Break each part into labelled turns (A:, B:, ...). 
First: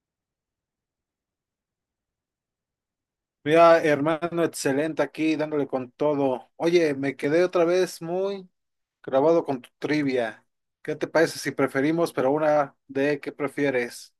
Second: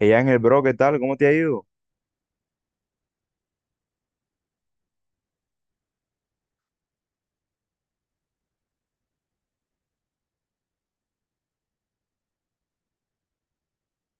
A: Ella en el bro, ¿qué tal? ¿Cómo te ha ido?
B: Mira, hermano, excelente aquí, dándole con todo. Oye, me quedé otra vez muy grabado con tu trivia. ¿Qué te parece si preferimos, pero una de qué prefieres?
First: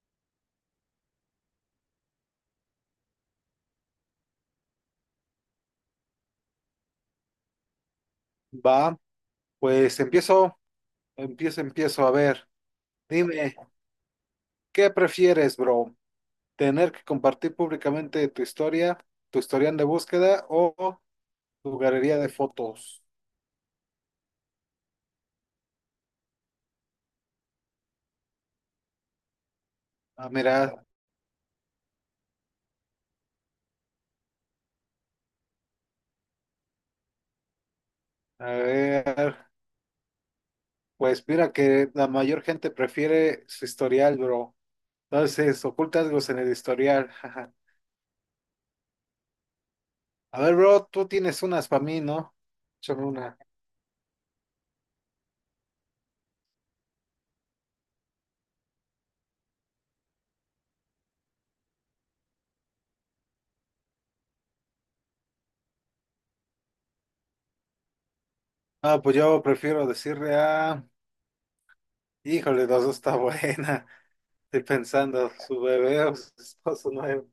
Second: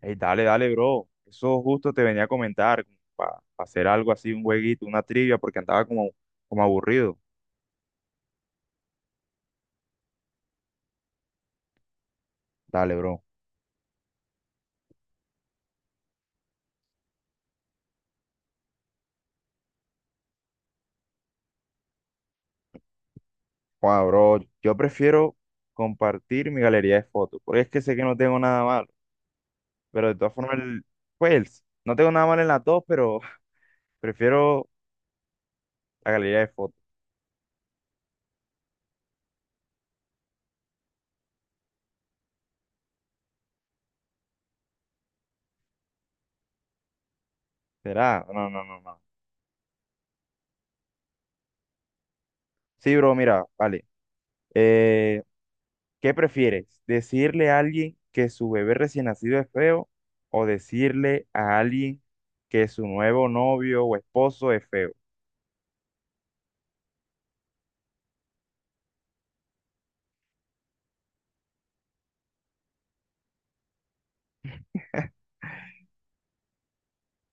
A: Ey, dale, bro. Eso justo te venía a comentar, para hacer algo así, un jueguito, una trivia, porque andaba como aburrido.
B: Va, pues empiezo. A ver,
A: Dale, bro.
B: dime, ¿qué prefieres, bro? ¿Tener que compartir públicamente tu historia, tu historial de búsqueda o tu galería de fotos?
A: Wow, bro, yo prefiero compartir mi galería de fotos, porque es que sé que no tengo nada malo, pero de
B: Ah,
A: todas formas,
B: mira,
A: pues, no tengo nada mal en las dos, pero prefiero la galería de fotos.
B: a ver, pues mira que la mayor gente prefiere su historial, bro. Entonces, oculta algo en el historial. Jaja.
A: ¿Será? No, no, no, no.
B: A ver, bro, tú tienes unas para mí, ¿no?
A: Sí,
B: Échame
A: bro,
B: una.
A: mira, vale. Eh, ¿Qué prefieres? ¿Decirle a alguien que su bebé recién nacido es feo o decirle a alguien que su nuevo novio o esposo es feo?
B: Ah, pues yo prefiero decirle a... Híjole, las dos está buena. Estoy pensando, su bebé o su esposo nuevo.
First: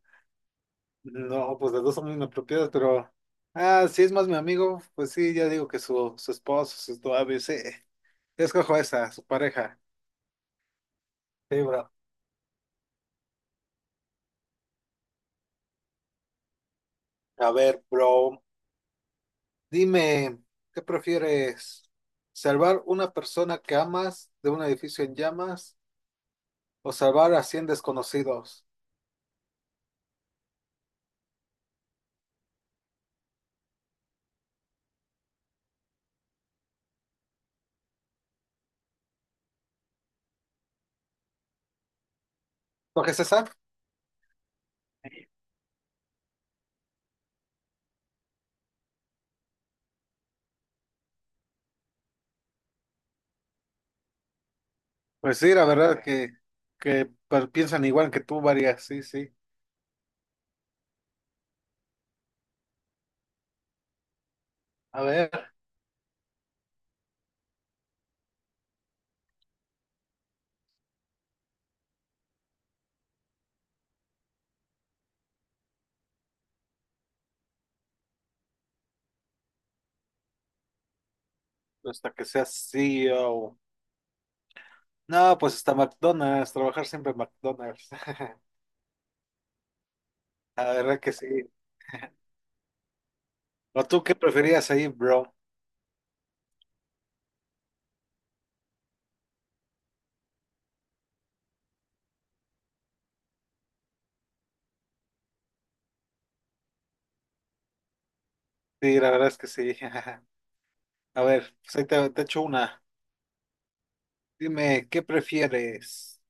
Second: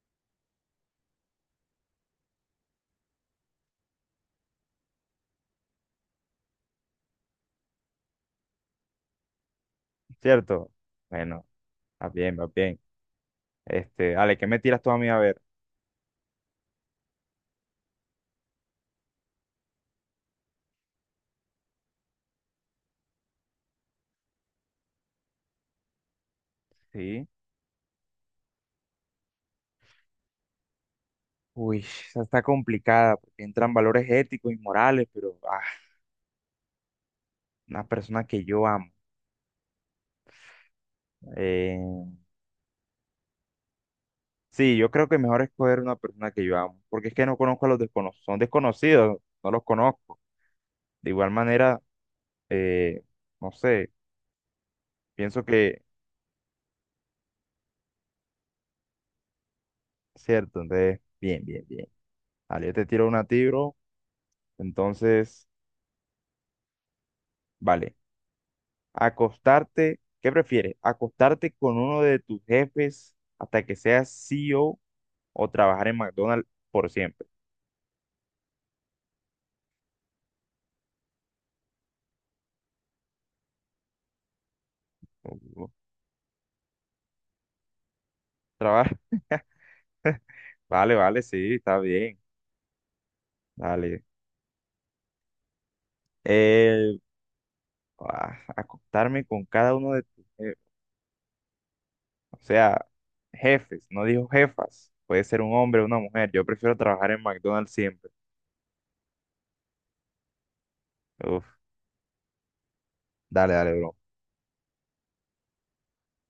B: No, pues las dos son muy inapropiadas, pero... Ah, si es más mi amigo, pues sí, ya digo que su esposo, su novio, sí. Yo escojo esa, su pareja.
A: ¿Cierto? Bueno,
B: Sí, bro.
A: va bien, va bien. Este, Ale, ¿qué me tiras tú a mí a ver?
B: A ver, bro, dime, ¿qué prefieres? ¿Salvar una persona que amas de un edificio en llamas o
A: Sí.
B: salvar a 100 desconocidos?
A: Uy, esa está complicada porque entran valores éticos y morales, pero una persona que yo amo. Eh,
B: ¿Lo que César?
A: sí, yo creo que mejor escoger una persona que yo amo, porque es que no conozco a los desconocidos, son desconocidos, no los conozco. De igual manera, eh, no sé.
B: Pues
A: Pienso
B: sí, la
A: que,
B: verdad que piensan igual que tú, varias, sí, sí.
A: cierto, entonces, bien, bien, bien. Vale, yo te tiro una tiro,
B: A ver,
A: entonces, vale. ¿Qué prefieres? ¿Acostarte con uno de tus jefes hasta que seas CEO o trabajar en McDonald's por siempre?
B: hasta que seas CEO. No, pues
A: Uh,
B: hasta McDonald's, trabajar siempre en McDonald's.
A: Trabajar,
B: La
A: vale,
B: verdad que
A: vale,
B: sí.
A: sí, está bien,
B: ¿O
A: vale.
B: tú qué preferías ahí, bro?
A: Eh, acostarme con cada uno de tus jefes, o sea, jefes, no dijo jefas, puede ser un hombre o una mujer, yo prefiero trabajar en McDonald's siempre.
B: Sí, la verdad es que sí. A
A: Uf,
B: ver, pues ahí te echo una.
A: dale, dale, bro.
B: Dime, ¿qué prefieres?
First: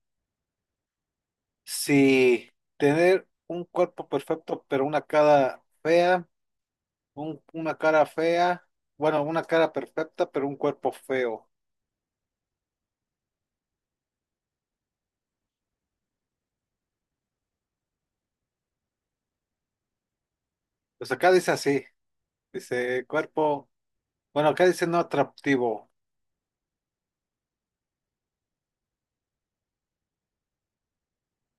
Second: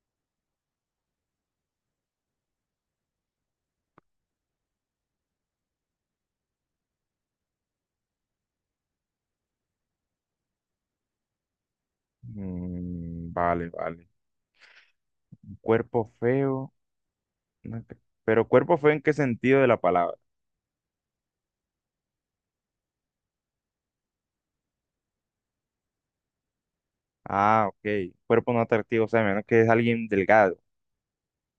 B: Si tener un cuerpo perfecto, pero una cara fea. Una cara fea, bueno, una cara perfecta, pero un cuerpo feo.
A: Mm, vale, vale. Cuerpo feo. No atrac- Pero cuerpo feo en qué sentido de la palabra.
B: Pues acá dice así, dice cuerpo, bueno, acá dice no atractivo.
A: Ah, ok. Cuerpo no atractivo, o sea, menos que es alguien delgado.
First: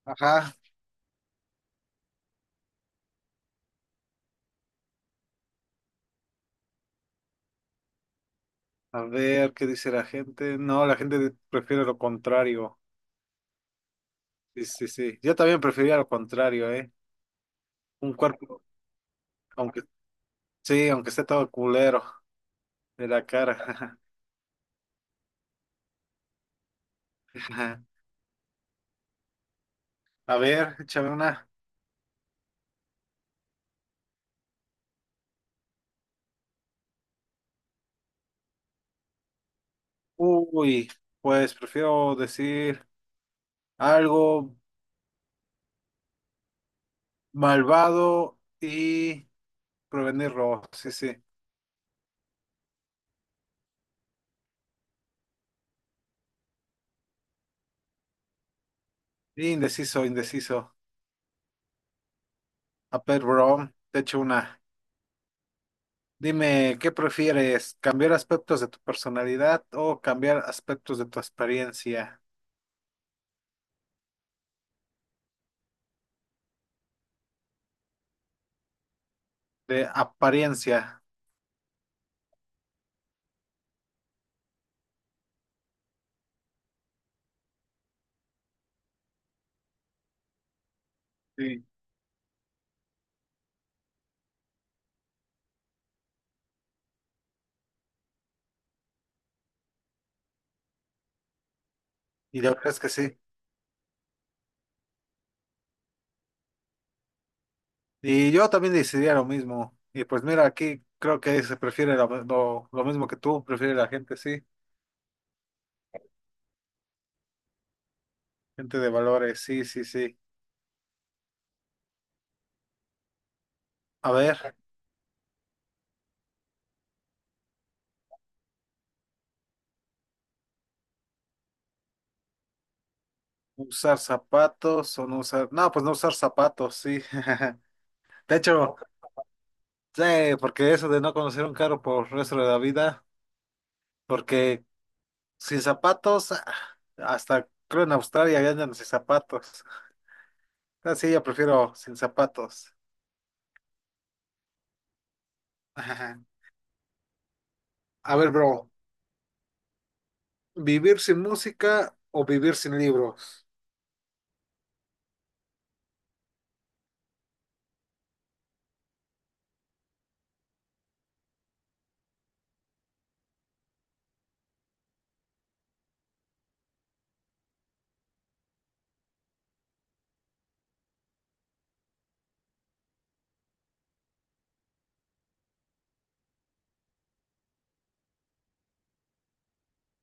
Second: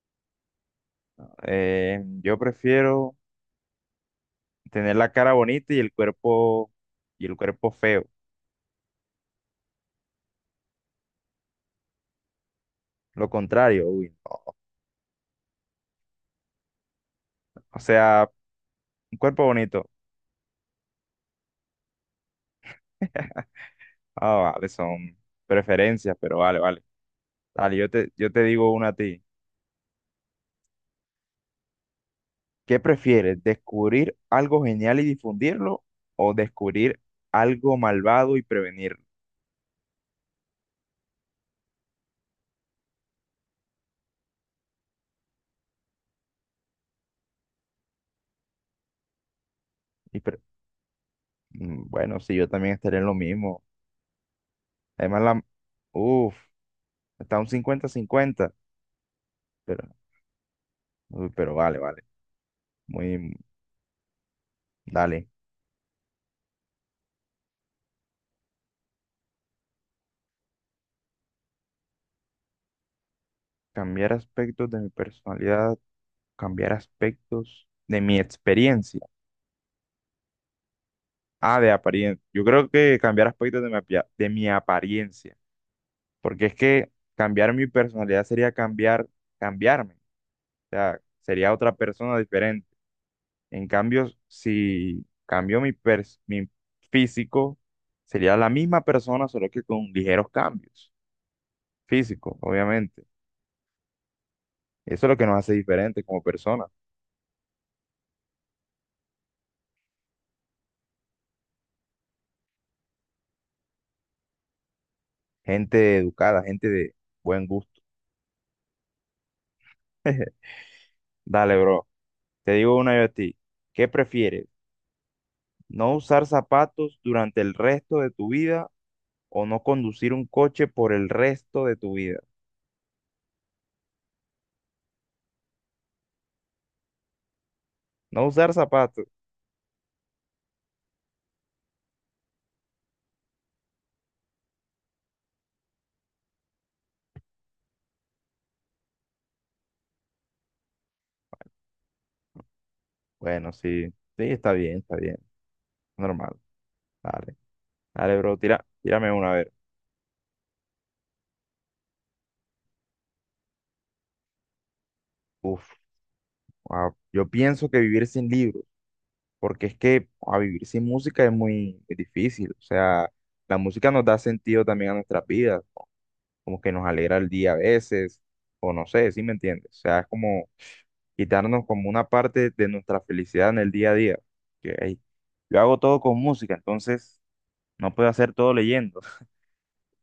B: Ajá,
A: Yo prefiero tener la cara bonita y el cuerpo feo.
B: a ver qué dice la gente. No, la gente prefiere lo contrario.
A: Lo contrario, uy. No.
B: Sí, sí, sí. Yo también prefería lo contrario, ¿eh?
A: O
B: Un
A: sea,
B: cuerpo,
A: un cuerpo
B: aunque
A: bonito.
B: sí, aunque esté todo culero de la cara.
A: Ah, vale, son preferencias, pero vale, vale. Dale, yo te digo una a ti.
B: A ver, échame una.
A: ¿Qué prefieres? ¿Descubrir algo genial y difundirlo o descubrir algo malvado y prevenirlo?
B: Uy, pues prefiero decir algo malvado y
A: Y
B: prevenir
A: pre-
B: robo, sí, sí.
A: bueno, sí, yo también estaría en lo mismo. Además, la... Uf, está un cincuenta cincuenta pero,
B: Indeciso, indeciso.
A: pero vale, vale.
B: A ver,
A: Muy...
B: bro, te echo una.
A: Dale.
B: Dime, ¿qué prefieres? ¿Cambiar aspectos de tu personalidad o cambiar aspectos de tu experiencia?
A: Cambiar aspectos de mi personalidad, cambiar aspectos de mi experiencia.
B: De apariencia.
A: Ah, de apariencia. Yo creo que cambiar aspectos de de mi apariencia. Porque es que cambiar mi personalidad sería cambiarme. O sea, sería
B: Sí.
A: otra persona diferente. En cambio, si cambio mi físico, sería la misma persona, solo que con ligeros cambios físicos,
B: Y la verdad es que
A: obviamente.
B: sí.
A: Eso es lo que nos hace diferentes como personas.
B: Y yo también decidía lo mismo. Y pues mira, aquí creo que se prefiere lo mismo que tú, prefiere la gente, sí.
A: Gente educada, gente de buen gusto.
B: Gente de valores, sí, sí, sí.
A: Dale, bro. Te digo una yo a ti. ¿Qué
B: A
A: prefieres?
B: ver,
A: ¿No usar zapatos durante el resto de tu vida o no conducir un coche por el resto de tu vida?
B: ¿usar zapatos o no usar? No, pues no usar zapatos, sí.
A: No
B: De
A: usar
B: hecho.
A: zapatos.
B: Sí, porque eso de no conocer un carro por el resto de la vida, porque sin zapatos, ah, hasta creo en Australia ya andan sin zapatos. Así yo prefiero sin zapatos.
A: Bueno, sí. Sí, está bien, está bien.
B: Ajá.
A: Normal. Dale.
B: A
A: Dale,
B: ver,
A: bro.
B: bro,
A: Tírame una vez.
B: ¿vivir sin música o vivir sin libros?
A: Uf, yo pienso que vivir sin libros, porque es que a vivir sin música es muy, muy difícil. O sea, la música nos da sentido también a nuestras vidas, como que nos alegra el día a veces, o no sé, ¿sí me entiendes? O sea, es como quitarnos como una parte de nuestra felicidad en el día a día. Que, ey, yo hago todo con música, entonces no puedo hacer todo leyendo.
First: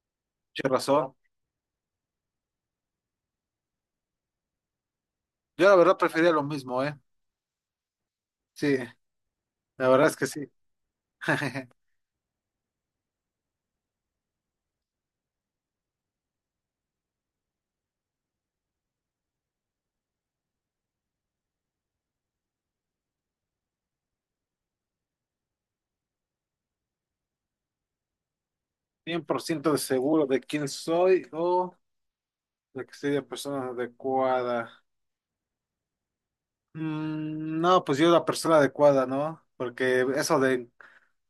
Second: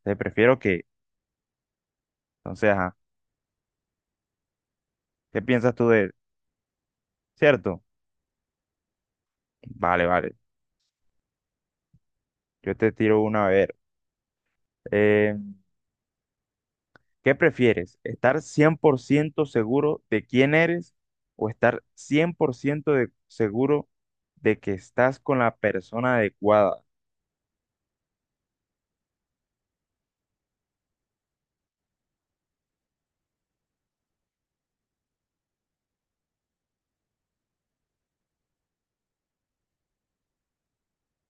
A: Entonces prefiero
B: Qué
A: que,
B: razón.
A: entonces, ajá, ¿qué
B: Yo
A: piensas
B: la
A: tú
B: verdad
A: de, él?
B: prefería lo mismo, ¿eh?
A: ¿Cierto?
B: Sí, la verdad es que
A: Vale,
B: sí.
A: yo te tiro una a ver. eh, ¿Qué prefieres? ¿Estar 100% seguro de quién eres o estar 100% de- seguro de que estás con la persona adecuada?
B: 100% de seguro de quién soy o de que soy la persona adecuada. Mm, no, pues yo la persona adecuada, ¿no? Porque eso de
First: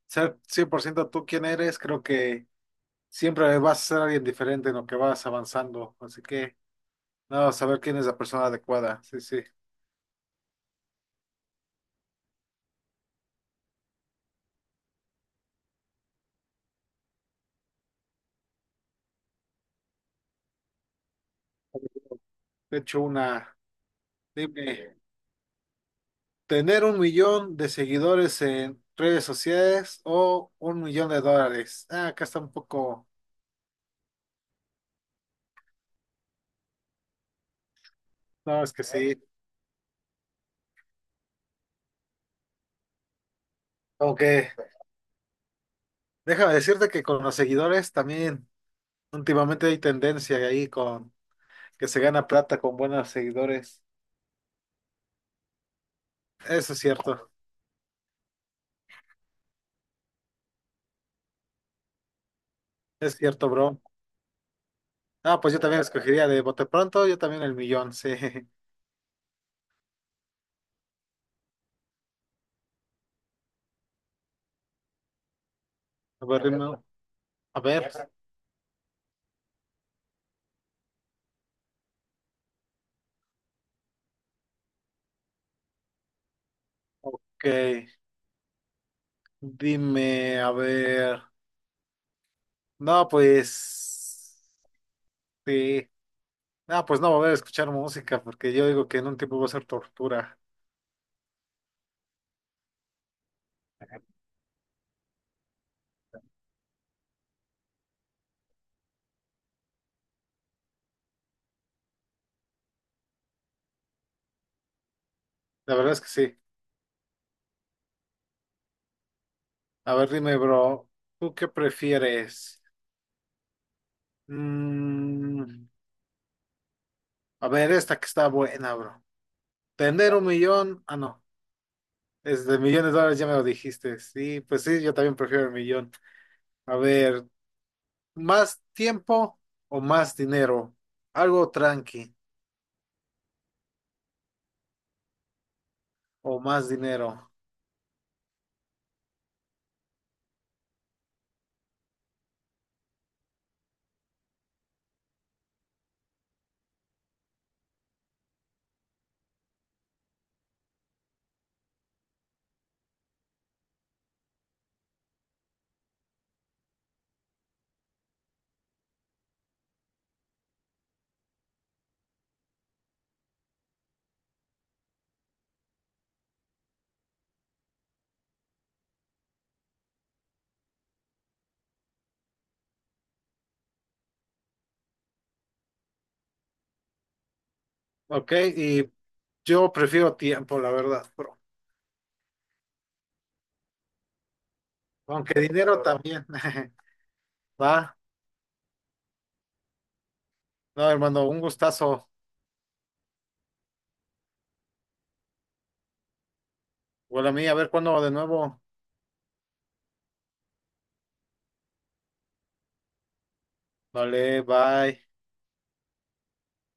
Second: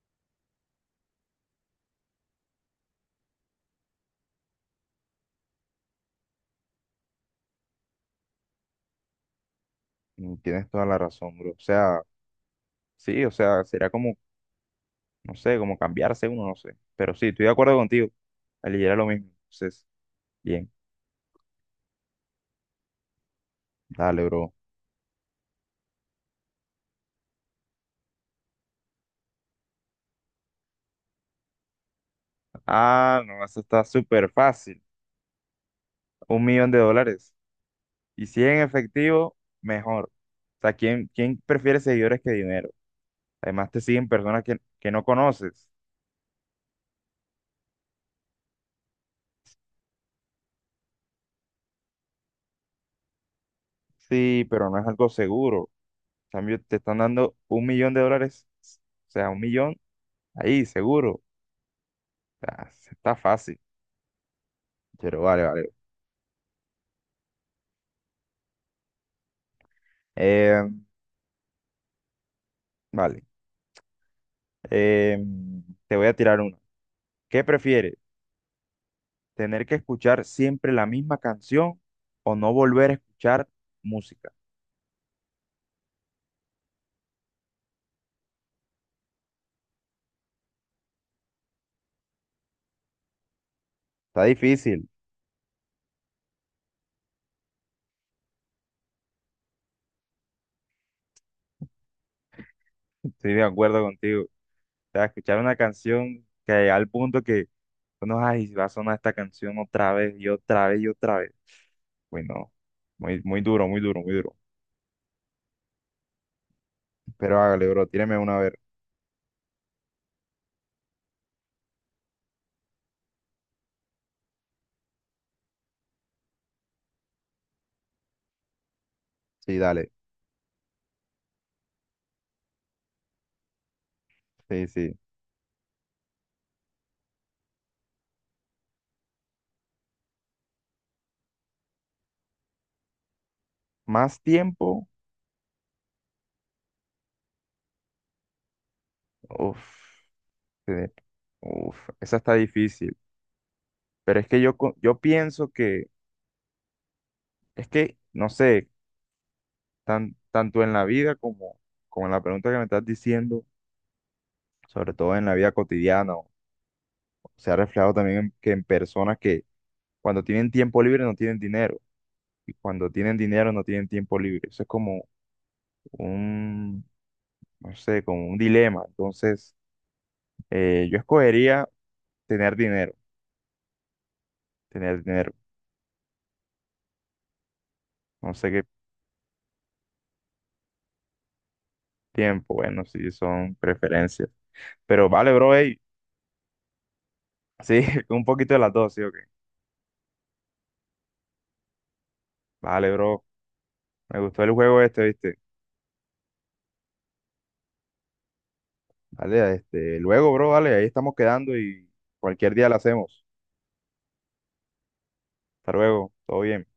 B: ser 100% tú quien eres, creo que siempre vas a ser alguien diferente en lo que vas avanzando. Así que, nada, saber quién es la persona adecuada. Sí, sí.
A: Mm, tienes toda la razón, bro. O sea, sí, o sea, será como, no sé, como cambiarse uno, no sé. Pero sí, estoy de acuerdo contigo. Aliviera lo mismo. Entonces, bien,
B: De hecho,
A: dale, bro.
B: dime, tener 1 millón de seguidores en redes sociales o 1 millón de dólares. Ah, acá está un poco,
A: Ah, no, eso está súper fácil. Un millón de dólares. Y si en
B: no, es que sí.
A: efectivo, mejor. O sea, quién prefiere seguidores que dinero? Además, te siguen
B: Como que,
A: que no conoces.
B: déjame decirte que con los seguidores también últimamente hay tendencia ahí con que se gana plata con buenos seguidores.
A: Sí, pero no es algo seguro. En cambio,
B: Eso
A: te están dando un millón de dólares, o sea, un millón ahí, seguro. O sea,
B: es
A: está
B: cierto,
A: fácil.
B: bro.
A: Pero
B: Ah,
A: vale,
B: pues yo
A: vale.
B: también escogería de bote pronto, yo también el millón, sí.
A: Eh, vale. Eh, te voy a
B: A
A: tirar
B: ver,
A: una.
B: dime,
A: ¿Qué
B: a ver,
A: prefieres? ¿Tener que escuchar siempre la misma canción o no volver a escuchar música?
B: ok, dime, a ver. No,
A: Está
B: pues,
A: difícil.
B: sí. No, pues no va a haber escuchar música, porque yo digo que en un tiempo va a ser tortura.
A: Estoy de acuerdo contigo. Sea, escuchar una canción que al punto que uno, ay, va a sonar esta canción otra vez y otra vez y otra vez. Uy, no muy, muy duro, muy duro, muy duro.
B: La verdad es que sí.
A: Pero hágale, bro, tíreme una a ver.
B: A ver, dime, bro, ¿tú qué prefieres? Mm, a ver, esta que está buena, bro.
A: Sí, dale.
B: Tener un millón, ah, no, es de millones de dólares, ya me lo dijiste. Sí, pues
A: Sí,
B: sí, yo
A: sí.
B: también prefiero el millón. A ver. ¿Más tiempo o más dinero? Algo tranqui
A: Más tiempo,
B: o más dinero.
A: uff, uff, esa está difícil. Pero es que yo pienso que, es que, no sé, tanto en la vida como, como en la pregunta que me estás diciendo, sobre todo en la vida cotidiana, se ha reflejado también que en personas que cuando tienen tiempo libre no tienen dinero. Y cuando tienen dinero no tienen tiempo libre. Eso es como un, no sé, como un dilema. Entonces, yo escogería tener dinero, tener dinero.
B: Ok,
A: No sé qué
B: y yo prefiero tiempo, la verdad, bro.
A: tiempo, bueno, sí son preferencias. Pero vale,
B: Aunque
A: bro, ey.
B: dinero también.
A: Sí,
B: Va.
A: un poquito de las dos, sí, ok.
B: No, hermano, un gustazo.
A: Vale, bro. Me gustó el juego este, ¿viste?
B: Bueno, a mí, a ver cuándo de nuevo.
A: Vale, este, luego, bro, vale, ahí estamos quedando y cualquier día lo hacemos.
B: Vale, bye.
A: Hasta luego, todo bien.